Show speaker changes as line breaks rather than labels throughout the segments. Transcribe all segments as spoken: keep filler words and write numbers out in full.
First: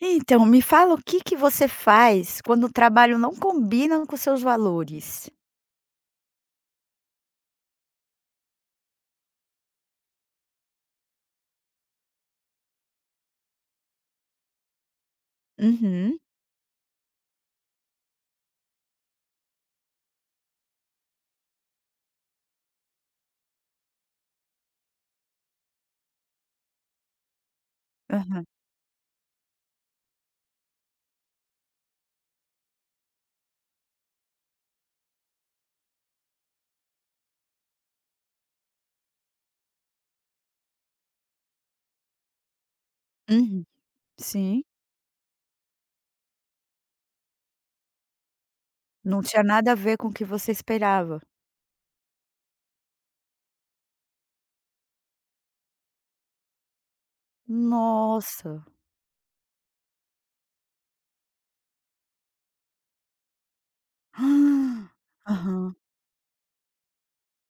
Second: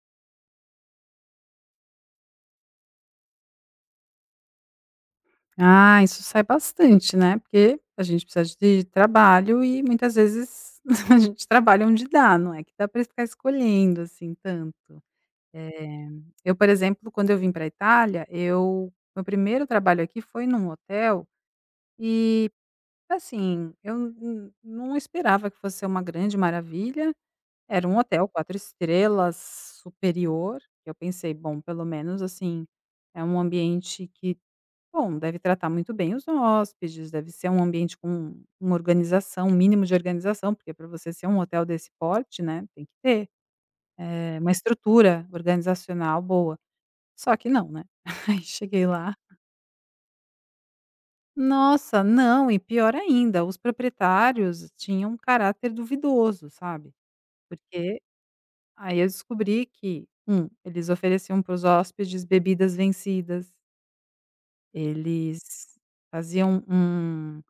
Então, me fala o que que você faz quando o trabalho não combina com seus valores?
Ah, isso sai bastante, né, porque a gente precisa de trabalho e muitas vezes a gente trabalha onde dá, não é que dá para ficar escolhendo, assim, tanto. Eh,
Uhum.
eu, por exemplo, quando eu vim pra Itália, eu meu primeiro trabalho aqui foi num hotel e, assim, eu n não esperava que fosse ser uma grande maravilha, era um hotel
Aham.
quatro estrelas superior. Eu pensei: "Bom, pelo menos, assim, é um ambiente que, bom, deve tratar muito bem os hóspedes, deve ser um ambiente com uma organização, um mínimo de organização, porque para você ser um hotel desse porte, né, tem que ter,
Uhum.
eh, uma
Sim.
estrutura organizacional boa." Só que não, né. Aí cheguei lá,
Não tinha nada a ver com o que você esperava.
nossa, não, e pior ainda, os proprietários tinham um caráter duvidoso, sabe. Porque
Nossa.
aí eu descobri que, um, eles ofereciam para os hóspedes bebidas vencidas,
Ah.
eles
Aham.
faziam um,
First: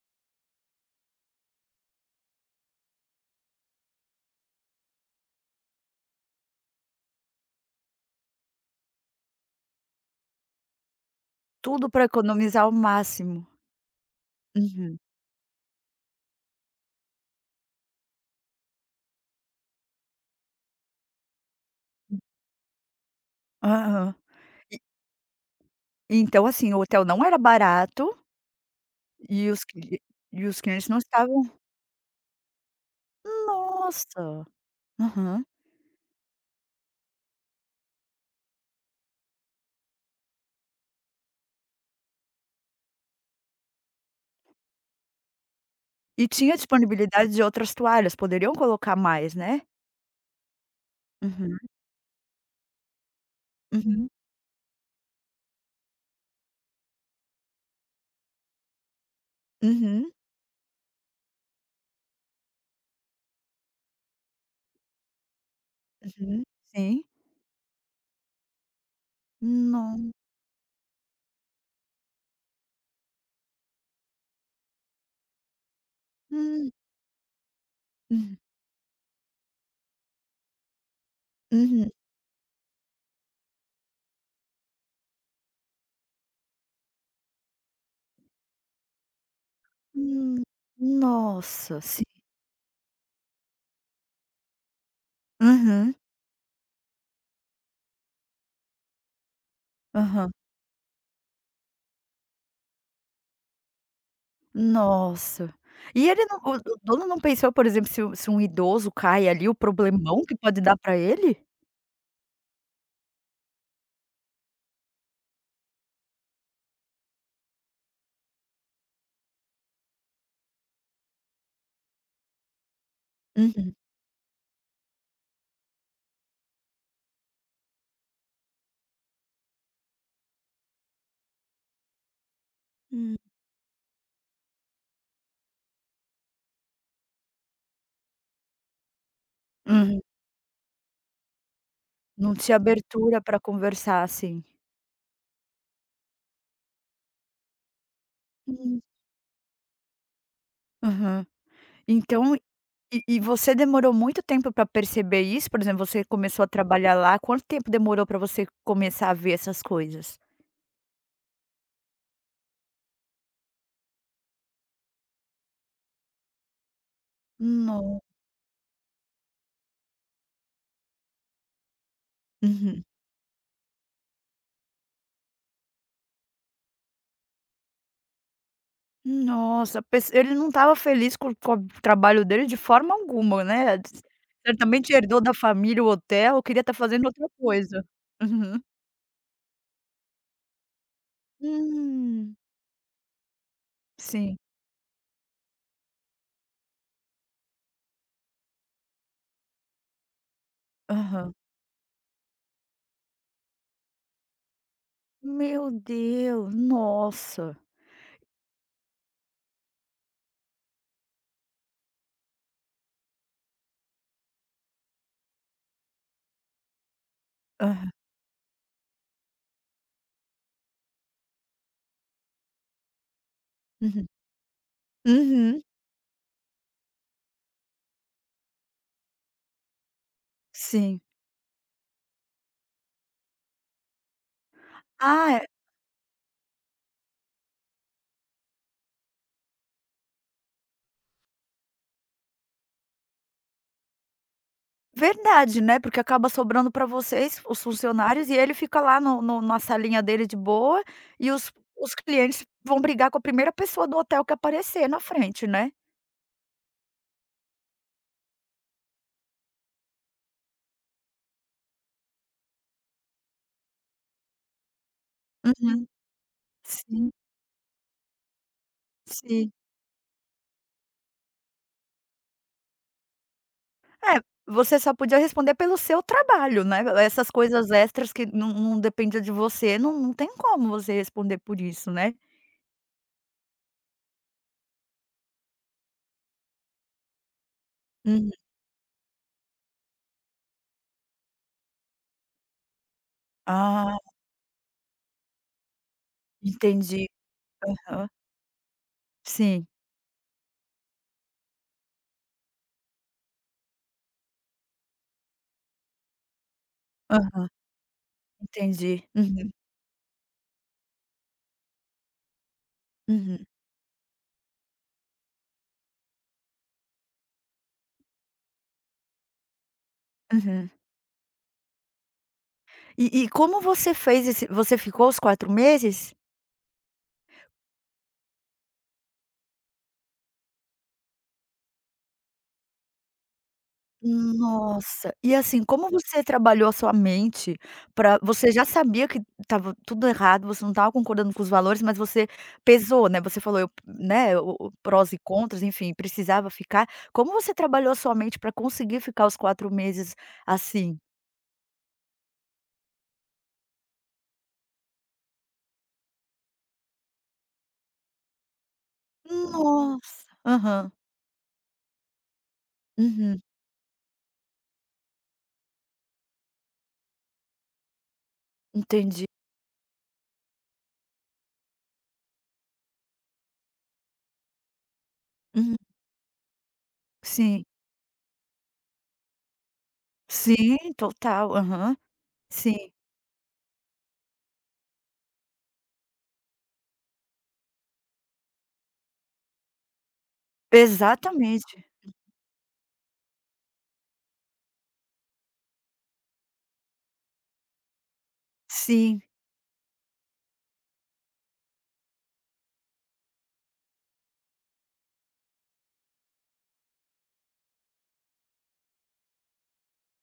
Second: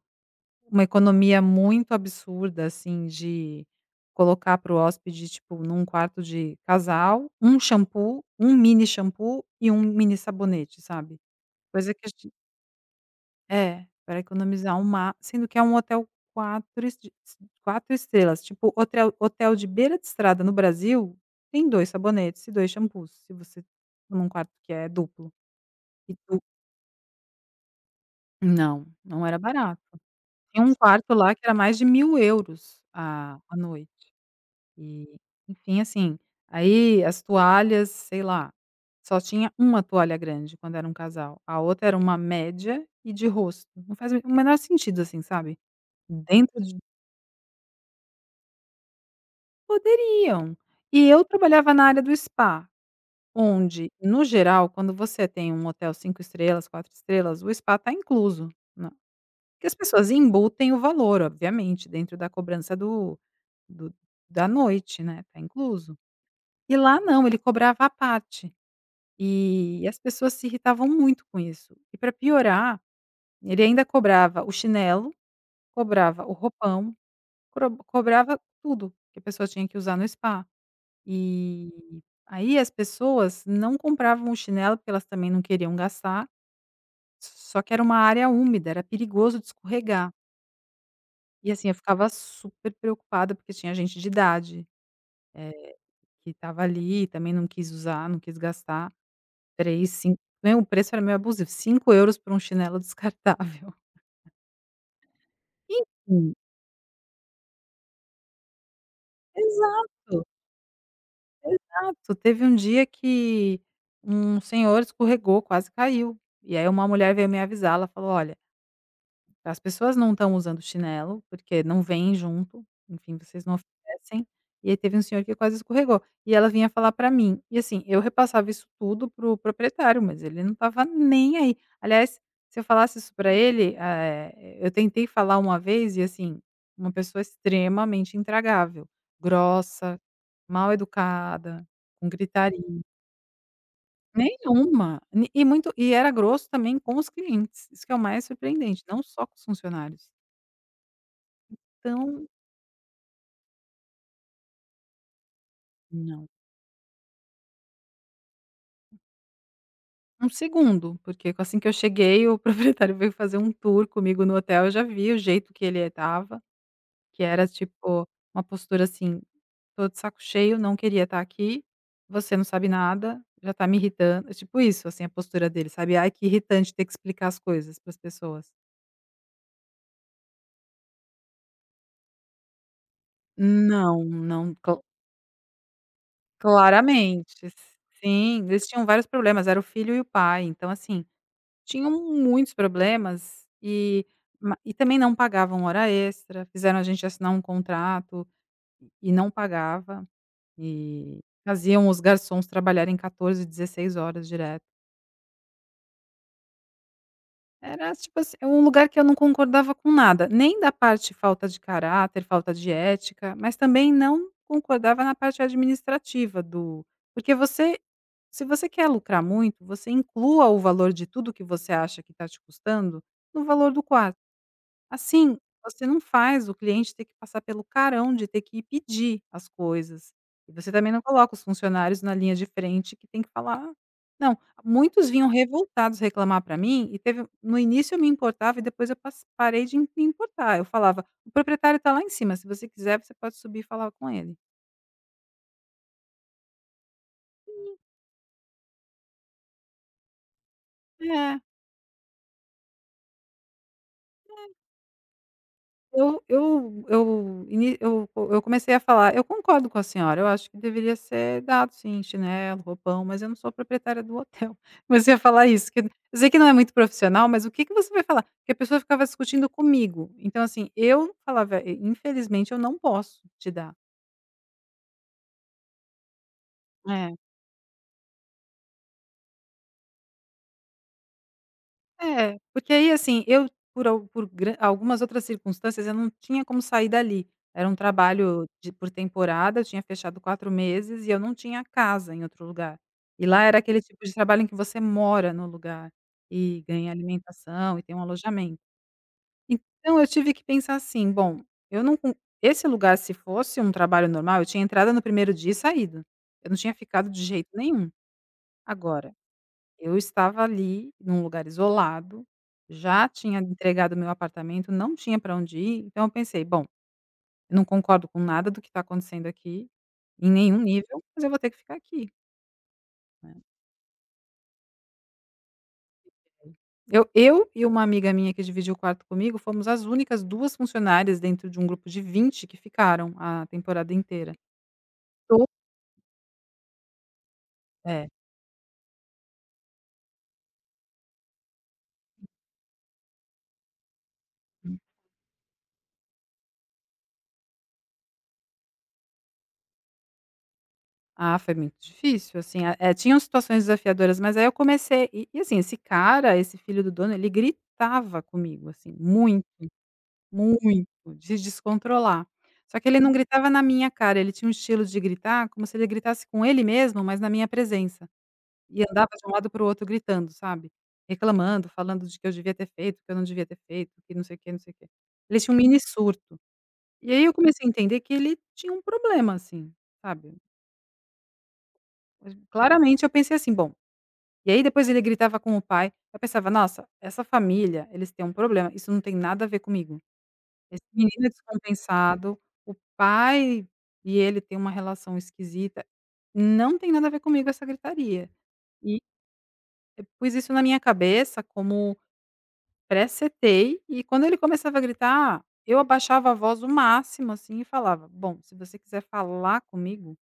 uma economia muito absurda, assim, de colocar para o hóspede, tipo, num quarto de casal, um shampoo, um mini shampoo e um mini sabonete, sabe.
Tudo
Coisa que
para
a gente
economizar ao máximo.
é, para economizar, o
Uhum.
sendo que é um hotel quatro est quatro estrelas, tipo, hotel hotel de beira de estrada no Brasil tem dois sabonetes e dois shampoos, se você
Aham.
for num quarto que é duplo. E
E
du
então, assim, o hotel não era barato
Não, não era
e os
barato.
cli e os
Tinha um
clientes não
quarto lá que
estavam.
era mais de mil euros a a noite.
Nossa.
E,
Aham.
enfim, assim, aí as toalhas, sei lá, só tinha uma toalha grande quando era um casal, a outra era uma média e de rosto, não faz o menor sentido, assim, sabe,
E tinha
dentro de,
disponibilidade de outras toalhas, poderiam colocar mais, né?
poderiam. E eu
Uhum.
trabalhava na área do spa, onde,
Uhum.
no geral, quando você tem um hotel cinco estrelas, quatro estrelas, o spa está incluso, na, porque as pessoas
Uhum,
embutem o valor, obviamente, dentro da cobrança do do da noite, né, está incluso.
uhum,
E lá
sim.
não, ele cobrava à parte. E
No
as pessoas se irritavam muito com isso. E para piorar, ele ainda cobrava o chinelo, cobrava o
Hum.
roupão, cro
Hum.
cobrava tudo que a pessoa tinha que usar no spa. E
Uhum.
aí as pessoas não compravam o chinelo, porque elas também não queriam gastar, só que era uma área úmida, era perigoso de escorregar.
Hum.
E assim, eu
Nossa. Sim.
ficava super preocupada, porque tinha gente de idade, eh,
Aham,
que estava ali e também não quis usar, não quis gastar. Três, cinco,
aham.
né, o preço era meio abusivo, cinco euros por um chinelo descartável.
Nossa. E ele
Enfim,
não o o dono não pensou, por exemplo, se um se um idoso cai ali, o problemão
exato,
que pode dar pra ele?
exato. Teve um dia que um senhor escorregou, quase caiu, e aí uma mulher veio me avisar, ela falou: "Olha, as pessoas não estão usando chinelo, porque não vem junto, enfim, vocês não
Uhum,
oferecem. E aí teve um senhor que quase escorregou", e ela vinha falar pra mim. E assim, eu repassava isso tudo pro proprietário, mas ele não estava nem aí. Aliás, se eu falasse isso
hum,
pra ele, eh, eu tentei falar uma vez e assim, uma pessoa extremamente intragável, grossa,
uhum.
mal educada, com
Não tinha
gritaria.
abertura pra conversar, assim.
Nenhuma. Ni E muito, e era grosso também com os clientes, isso que é o mais
Hum,
surpreendente, não só com os funcionários.
aham.
Então
Então, e e você demorou muito tempo pra perceber isso? Por exemplo, você
não,
começou a trabalhar lá, quanto tempo demorou pra você começar a ver essas coisas?
um segundo, porque assim que eu cheguei o proprietário veio fazer um tour comigo no hotel, eu já vi o jeito que ele estava, que era
No
tipo, uma postura assim: "Tô de saco cheio, não queria estar aqui, você não sabe
Uhum.
nada, já tá me irritando", é tipo isso, assim, a postura dele, sabe. Ai, que irritante ter que explicar as coisas para as pessoas.
Nossa, pes ele não estava feliz com com o trabalho dele de forma alguma, né,
Não, não, cla
certamente herdou da família o hotel, queria estar fazendo outra
claramente.
coisa.
Sim,
Uhum.
eles tinham vários problemas, era o filho e o pai, então assim, tinham
Hum.
muitos problemas e
Sim.
ma e também não pagavam hora extra, fizeram a gente assinar um contrato e não pagava, e
Aham.
faziam os garçons trabalharem catorze, dezesseis horas direto.
Meu Deus, nossa.
Era, tipo assim, um lugar que eu não concordava com nada, nem da parte falta de caráter, falta de ética, mas também não concordava na parte administrativa do, porque você,
Aham.
se você quer lucrar muito, você inclua o valor de tudo que você acha que está te custando no valor do
Uhum.
quarto. Assim,
Uhum,
você não faz o cliente ter que passar pelo carão de ter que ir pedir as coisas. E você também
sim.
não coloca os funcionários na linha de frente que tem que falar não, muitos vinham
Ah, é
revoltados reclamar para mim e teve, no início eu me importava e depois eu pas parei de me importar. Eu falava: "O proprietário tá lá em cima, se você quiser você pode subir e falar com ele".
verdade, né, porque acaba sobrando para vocês, os funcionários, e ele fica lá no no na salinha dele de boa, e
É.
os os clientes vão brigar com a primeira pessoa do hotel que aparecer na frente, né.
Eu eu eu ini eu eu comecei a falar: "Eu concordo com a senhora, eu acho que deveria ser dado sim, chinelo, roupão, mas eu não sou proprietária do hotel". Comecei a falar isso, que
Uhum.
eu sei que não é muito
Sim,
profissional, mas o que que você vai falar? Porque a pessoa ficava discutindo
sim.
comigo. Então, assim, eu falava: "Eh, Infelizmente eu não posso te dar".
É, você só podia responder pelo seu trabalho, né,
Né,
essas coisas extras que não não dependia de você, não não tem como você responder por isso, né.
é, porque aí, assim, eu, por al por gran algumas outras circunstâncias, eu não tinha como sair dali. Era um
Uhum.
trabalho de, por temporada, eu tinha fechado quatro meses e eu não tinha casa em outro lugar. E lá era aquele
Ah,
tipo de trabalho em que você mora no lugar e ganha
entendi.
alimentação e tem um
Aham.
alojamento.
Sim.
Então eu tive que pensar assim: "Bom, eu não con, esse lugar, se fosse um trabalho normal, eu tinha entrado no primeiro dia e saído. Eu não tinha ficado de jeito
Aham.
nenhum."
Entendi.
Agora
Uhum,
eu estava ali, num lugar isolado, já tinha
uhum,
entregado meu apartamento, não tinha para onde ir, então eu pensei: "Bom, eu não concordo com nada do que está acontecendo aqui, em nenhum
uhum.
nível, mas eu vou ter que ficar aqui",
E e
né.
como você fez esse você ficou os quatro meses?
Eu eu e uma amiga minha que dividiu o quarto comigo, fomos as únicas duas funcionárias dentro de um grupo de vinte que ficaram a temporada inteira.
Nossa! E
To
assim, como você trabalhou a sua mente
É.
para você já sabia que estava tudo errado, você não estava concordando com os valores, mas você pesou, né, você falou eu né, o o prós e contras, enfim, precisava ficar. Como você trabalhou a sua mente para conseguir ficar os quatro meses assim?
Ah, foi muito difícil, assim, a eh, tinham situações desafiadoras, mas aí eu comecei e e assim, esse cara, esse filho do dono, ele gritava comigo, assim, muito.
Nossa!
Muito,
Aham.
de descontrolar. Só que ele não
Uhum.
gritava na minha cara, ele tinha um estilo de gritar como se ele gritasse com ele mesmo, mas na minha presença. E andava
Entendi.
de um lado para o outro gritando, sabe, reclamando, falando de que eu devia ter feito, que eu não devia ter feito, que não sei o quê, não sei o quê. Ele tinha um
Uhum.
mini surto. E aí eu
Sim.
comecei a entender que ele tinha um problema, assim, sabe.
Sim, total. Aham.
Mas,
Sim.
claramente eu pensei assim: "Bom", e aí depois ele gritava com o pai, eu pensava: "Nossa, essa família, eles têm um problema, isso não tem nada a ver comigo. Esse menino é
Exatamente.
descompensado, o pai e ele têm uma relação esquisita, não tem nada a ver comigo essa gritaria." E
Sim.
eu pus isso na minha cabeça como, presetei, e quando ele começava a gritar, eu abaixava a voz o máximo, assim, e falava: "Bom, se você quiser falar comigo,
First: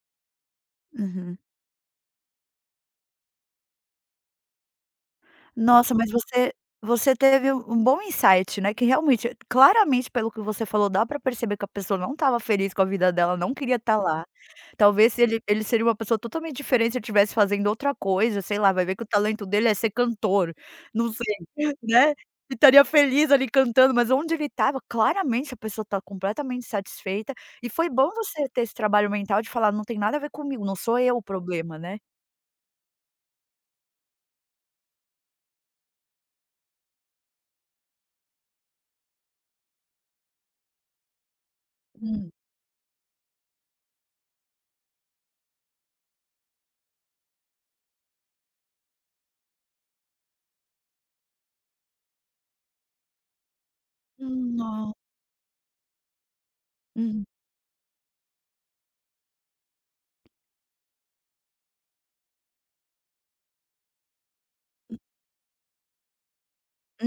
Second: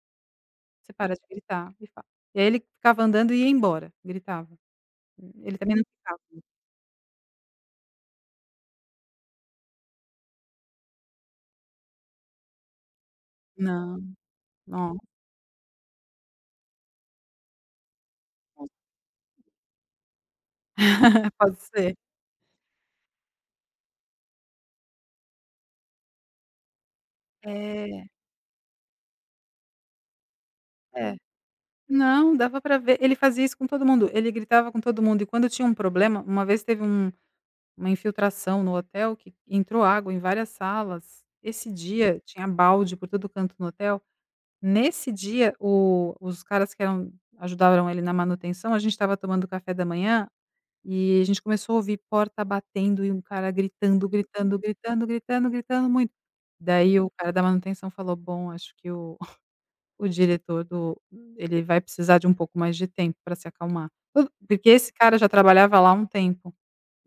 você para de
Uhum.
gritar e fala". E aí ele ficava andando e ia embora, gritava. Ele também não
Nossa, mas
ficava.
você você teve um um bom insight, né, que realmente claramente pelo que você falou, dá pra perceber que a pessoa não estava feliz com a vida dela, não queria estar
Não,
lá.
não.
Talvez se ele ele seria uma pessoa totalmente diferente se ele estivesse fazendo outra coisa, sei lá, vai ver que o talento dele é ser cantor, não sei,
Pode ser.
né, e estaria feliz ali cantando, mas onde ele estava, claramente a pessoa tá completamente insatisfeita, e foi
É,
bom você ter esse trabalho mental de falar: "Não tem nada a ver comigo, não sou
é.
eu o problema", né.
Não, dava pra ver. Ele fazia isso com todo mundo, ele gritava com todo mundo e quando tinha um problema, uma vez teve um uma infiltração no hotel que entrou água em várias salas. Esse dia
Hum.
tinha balde por todo canto no hotel. Nesse dia o, os caras que eram, ajudaram ele na manutenção, a gente estava tomando café da manhã e a gente começou a ouvir porta batendo e um cara gritando,
Hum,
gritando,
nó.
gritando, gritando, gritando muito. Daí o
Uhum.
cara da manutenção falou: "Bom, acho que o o diretor do, ele vai precisar de um pouco mais de tempo para se acalmar." Por porque esse cara já trabalhava lá há um tempo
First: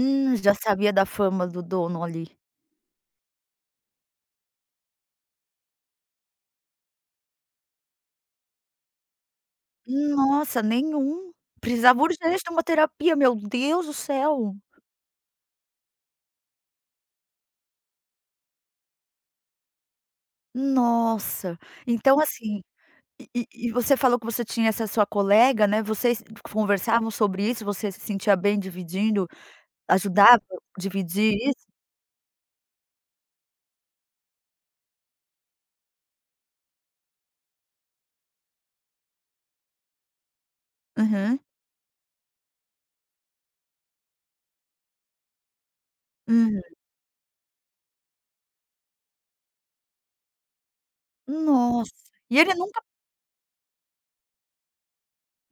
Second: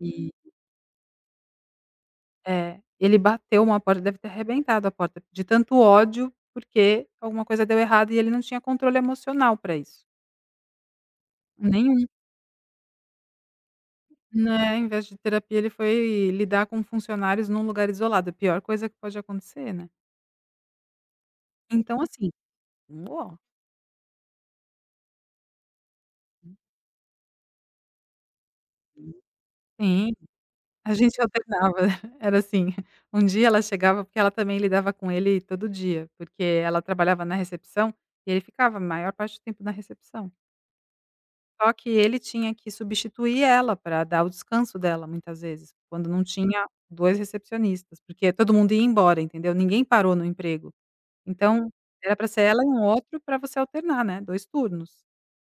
e
já sabia da fama do dono ali.
é, ele bateu uma porta, deve ter arrebentado a porta, de tanto ódio, porque alguma coisa deu errado e ele não tinha controle emocional para isso.
Nossa, nenhum.
Nenhum,
Precisava urgente de uma terapia, meu Deus do céu.
né, em vez de terapia ele foi lidar com funcionários num lugar isolado, é a pior coisa que pode acontecer, né.
Nossa.
Então
Então
assim,
assim,
nó.
e e e você falou que você tinha essa sua colega, né, vocês conversavam sobre isso, você se sentia bem dividindo,
Sim.
ajudava a
A gente
dividir isso?
alternava, era assim, um dia ela chegava porque ela também lidava com ele todo dia, porque ela trabalhava na recepção e ele ficava a maior parte do tempo na recepção.
Aham,
Só que ele tinha que substituir ela para dar o descanso dela muitas vezes, quando não
uhum.
tinha dois recepcionistas, porque todo mundo ia embora, entendeu, ninguém parou no emprego. Então,
Nossa.
era para
E
ser
ele
ela e
nunca
um outro para você alternar, né, dois turnos.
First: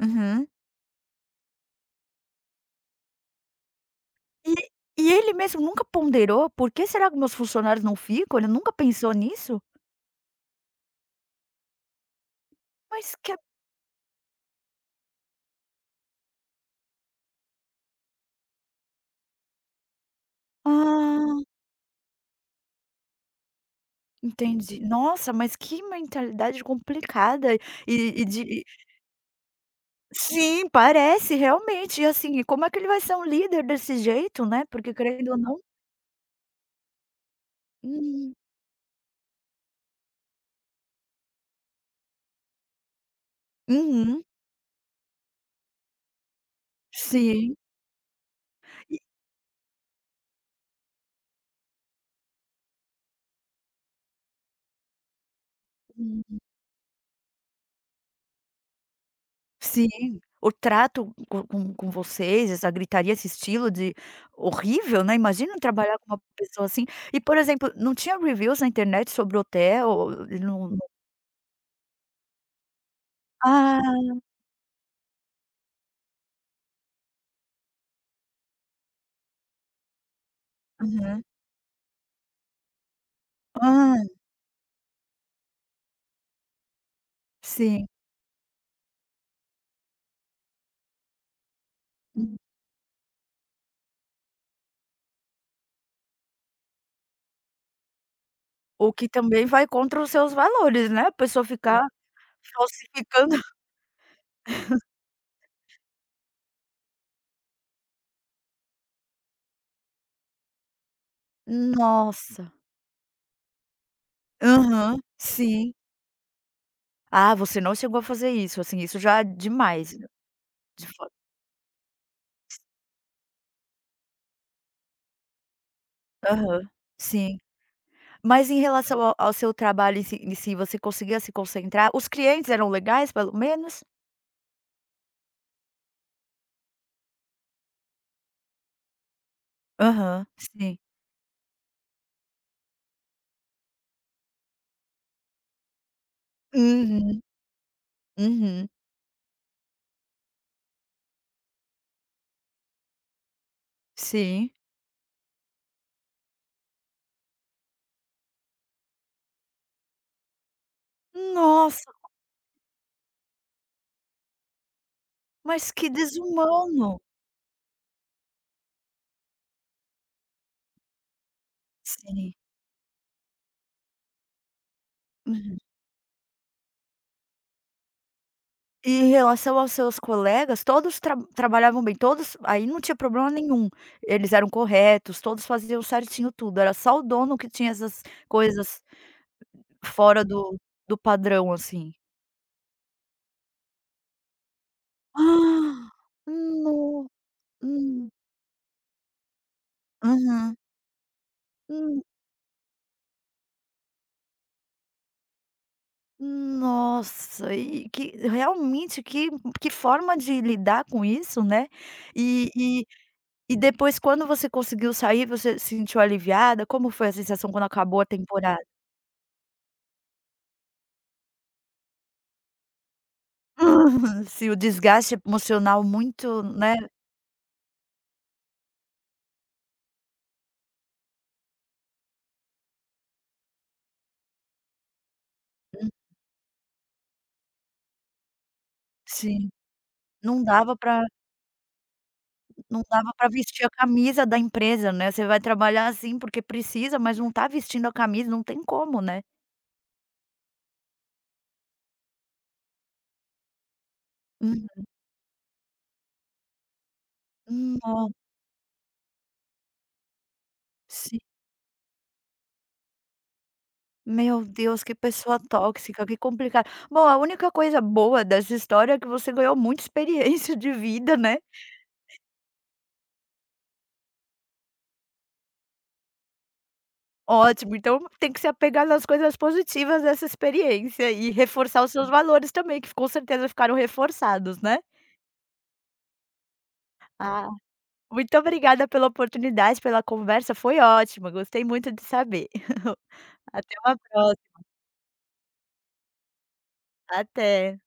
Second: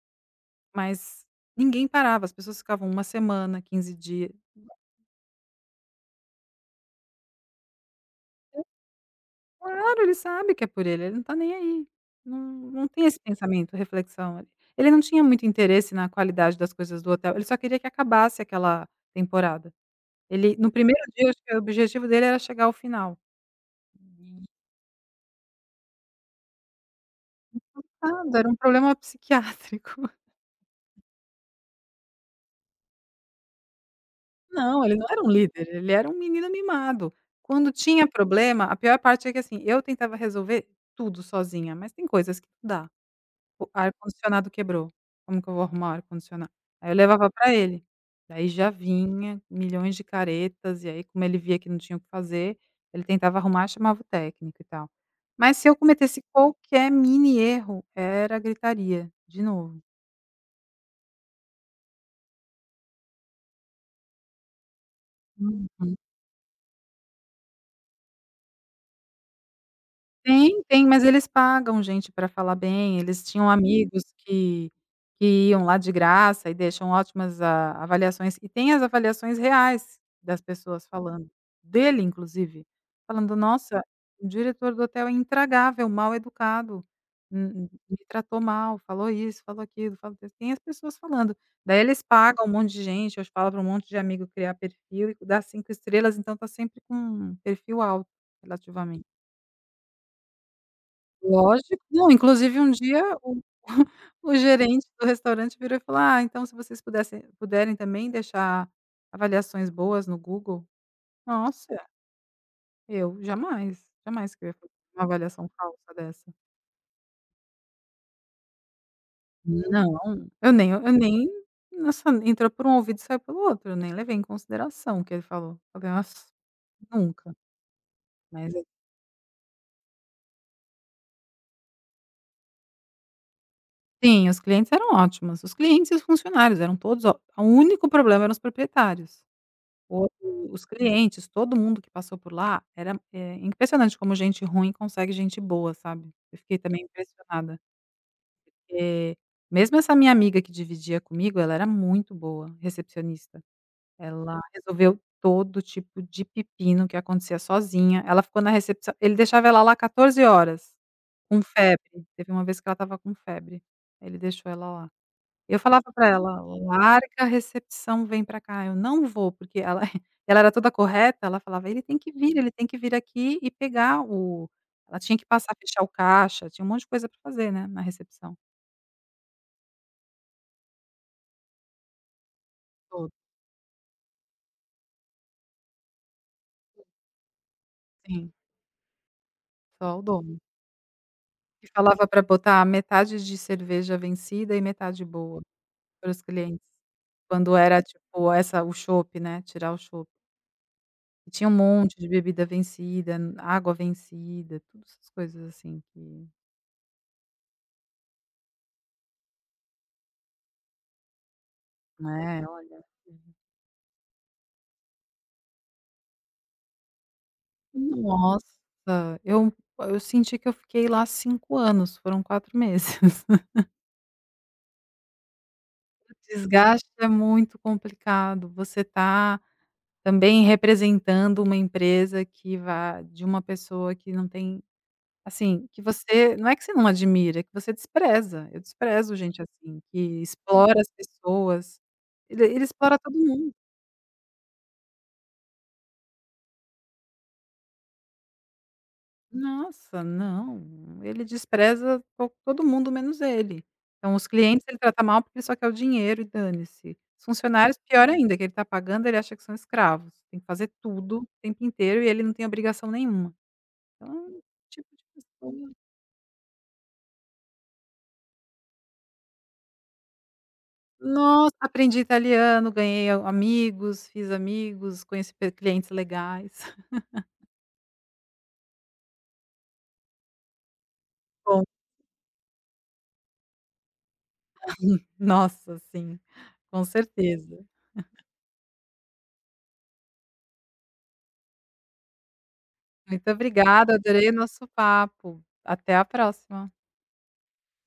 Uhum.
Mas ninguém parava, as pessoas ficavam uma semana, quinze dias.
E e ele mesmo nunca ponderou, por que será que meus funcionários não ficam? Ele nunca pensou nisso?
Claro, ele sabe que é por ele, ele não tá nem aí. Não, não tem
Mas
esse
que
pensamento, reflexão. Ele não tinha muito interesse na qualidade das coisas do hotel, ele só queria que acabasse aquela temporada. Ele no primeiro dia, acho
Ah.
que o objetivo dele era chegar ao final.
Entendi. Nossa, mas que mentalidade complicada. E e
Nada,
de
era um
e
problema psiquiátrico.
Sim, parece realmente, e assim, e como é que ele vai ser um líder desse jeito, né,
Não,
porque
ele não era um
querendo ou não.
líder, ele era um menino mimado. Quando tinha
Uhum,
problema, a pior parte é que, assim, eu tentava resolver tudo sozinha, mas tem coisas que não dá. O
uhum,
ar-condicionado quebrou, como que eu vou arrumar o ar-condicionado? Aí eu levava pra
sim,
ele, daí já
e
vinha milhões de caretas, e aí como ele via que não tinha o que fazer, ele tentava arrumar, chamava o técnico e tal. Mas se eu cometesse
hum,
qualquer mini erro, era gritaria, de novo.
sim, o trato com com com vocês, essa gritaria, esse estilo de horrível, né, imagina
Uhum.
trabalhar com uma pessoa assim. E, por exemplo, não tinha reviews na internet sobre o hotel?
Tem,
Não, não.
tem, mas eles pagam gente pra falar bem, eles tinham
Ah,
amigos que que iam lá de graça e deixam ótimas a avaliações, e tem as avaliações reais das pessoas
aham.
falando, dele inclusive, falando: "Nossa,
Hã,
o diretor do hotel é intragável, mal educado, hum,
sim.
me tratou mal, falou isso, falou aquilo, falou" desse". Tem as pessoas falando. Daí eles pagam um monte de gente, eu falo pra um monte de amigo criar perfil e dar cinco estrelas, então tá sempre com um perfil alto,
O
relativamente.
que também vai contra os seus valores, né, a pessoa
Lógico.
ficar
Não, inclusive um dia
falsificando.
o o gerente do restaurante virou e falou: "Ah, então se vocês pudessem puderem também deixar avaliações boas no Google". Nossa,
Nossa.
eu jamais, jamais que eu ia fazer
Aham,
uma avaliação
sim.
falsa dessa.
"Ah, você não chegou a fazer isso", assim, isso já é demais.
Não,
De
eu nem eu
fo
nem nossa, entrou por um ouvido e saiu pelo outro, eu nem levei em consideração o que ele falou. Falei: "Nossa,
Aham,
nunca".
sim. Mas
Mas
em
eh
relação ao ao seu trabalho em si em si, você conseguia se concentrar? Os clientes eram legais, pelo menos?
sim, os clientes eram ótimos, os clientes e os funcionários eram todos ó o único problema eram os proprietários. O
Aham,
os
sim.
clientes, todo mundo que passou por lá, era, eh, impressionante como gente ruim consegue gente boa, sabe. Eu fiquei também
Uhum,
impressionada.
uhum,
Eh, Mesmo essa minha amiga que dividia comigo, ela era muito boa recepcionista. Ela
sim.
resolveu todo tipo de pepino que acontecia sozinha. Ela ficou na recepção, ele deixava ela lá catorze horas com
Nossa,
febre. Teve uma vez que ela estava com febre, ele deixou ela lá. Eu
mas que
falava pra ela:
desumano.
"Larga a recepção, vem pra cá", eu: "Não vou", porque ela ela era toda correta, ela falava: "Ele tem que
Sim.
vir, ele tem que vir aqui e pegar o". Ela tinha que passar,
Uhum.
fechar o caixa, tinha um monte de coisa pra fazer, né, na recepção.
E em relação aos seus colegas, todos tra trabalhavam bem, todos aí não tinha
Todo,
problema nenhum, eles eram corretos, todos faziam certinho tudo, era só o dono que tinha essas
sim,
coisas
só o
fora
dono.
do do padrão,
E
assim.
falava pra botar metade de cerveja vencida e metade boa
Ah!
para os clientes.
No
Quando era,
Hum,
tipo, essa o chopp, né, tirar o chopp.
aham.
E tinha um monte
Hum,
de bebida vencida, água vencida, todas essas coisas assim que
nossa, e que realmente que que forma de lidar com isso, né.
né,
E
olha.
e e depois quando você conseguiu sair, você se sentiu aliviada? Como foi a sensação quando acabou a temporada?
Nossa, eu eu senti que eu fiquei lá cinco anos, foram quatro meses.
Uhum. Sim, o desgaste emocional
O
muito, né.
desgaste é muito complicado, você tá também representando uma empresa que vai de uma pessoa que não tem, assim, que
Hum.
você não é que você não admira, é que você despreza. Eu desprezo gente
Sim.
assim, que
Não
explora
dava
as
pra
pessoas, ele ele
não
explora
dava
todo
pra
mundo.
vestir a camisa da empresa, né. Você vai trabalhar, assim, porque precisa, mas não tá vestindo a camisa, não tem como, né.
Nossa, não, ele despreza to todo mundo menos ele. Então os clientes ele
Uhum.
trata mal porque ele só quer o dinheiro e dane-se. Os funcionários pior
No
ainda, que ele está pagando, ele acha que são escravos, tem que fazer
Sim.
tudo o tempo inteiro e ele não tem obrigação nenhuma. Então,
Meu Deus,
tipo
que
de
pessoa
pessoa,
tóxica, que complicado. Bom, a única coisa boa dessa história é que você ganhou muita experiência de vida, né.
nossa, aprendi italiano, ganhei a amigos, fiz amigos, conheci pe clientes legais.
Ótimo, então tem que se apegar nas coisas positivas dessa experiência e
Bom,
reforçar os seus valores também, que com certeza ficaram reforçados, né.
nossa, sim, com
Ah.
certeza.
Muito obrigada pela oportunidade, pela conversa, foi ótima, gostei muito de saber.
Muito
Até
obrigada,
uma
adorei o
próxima,
nosso papo. Até a próxima.
até.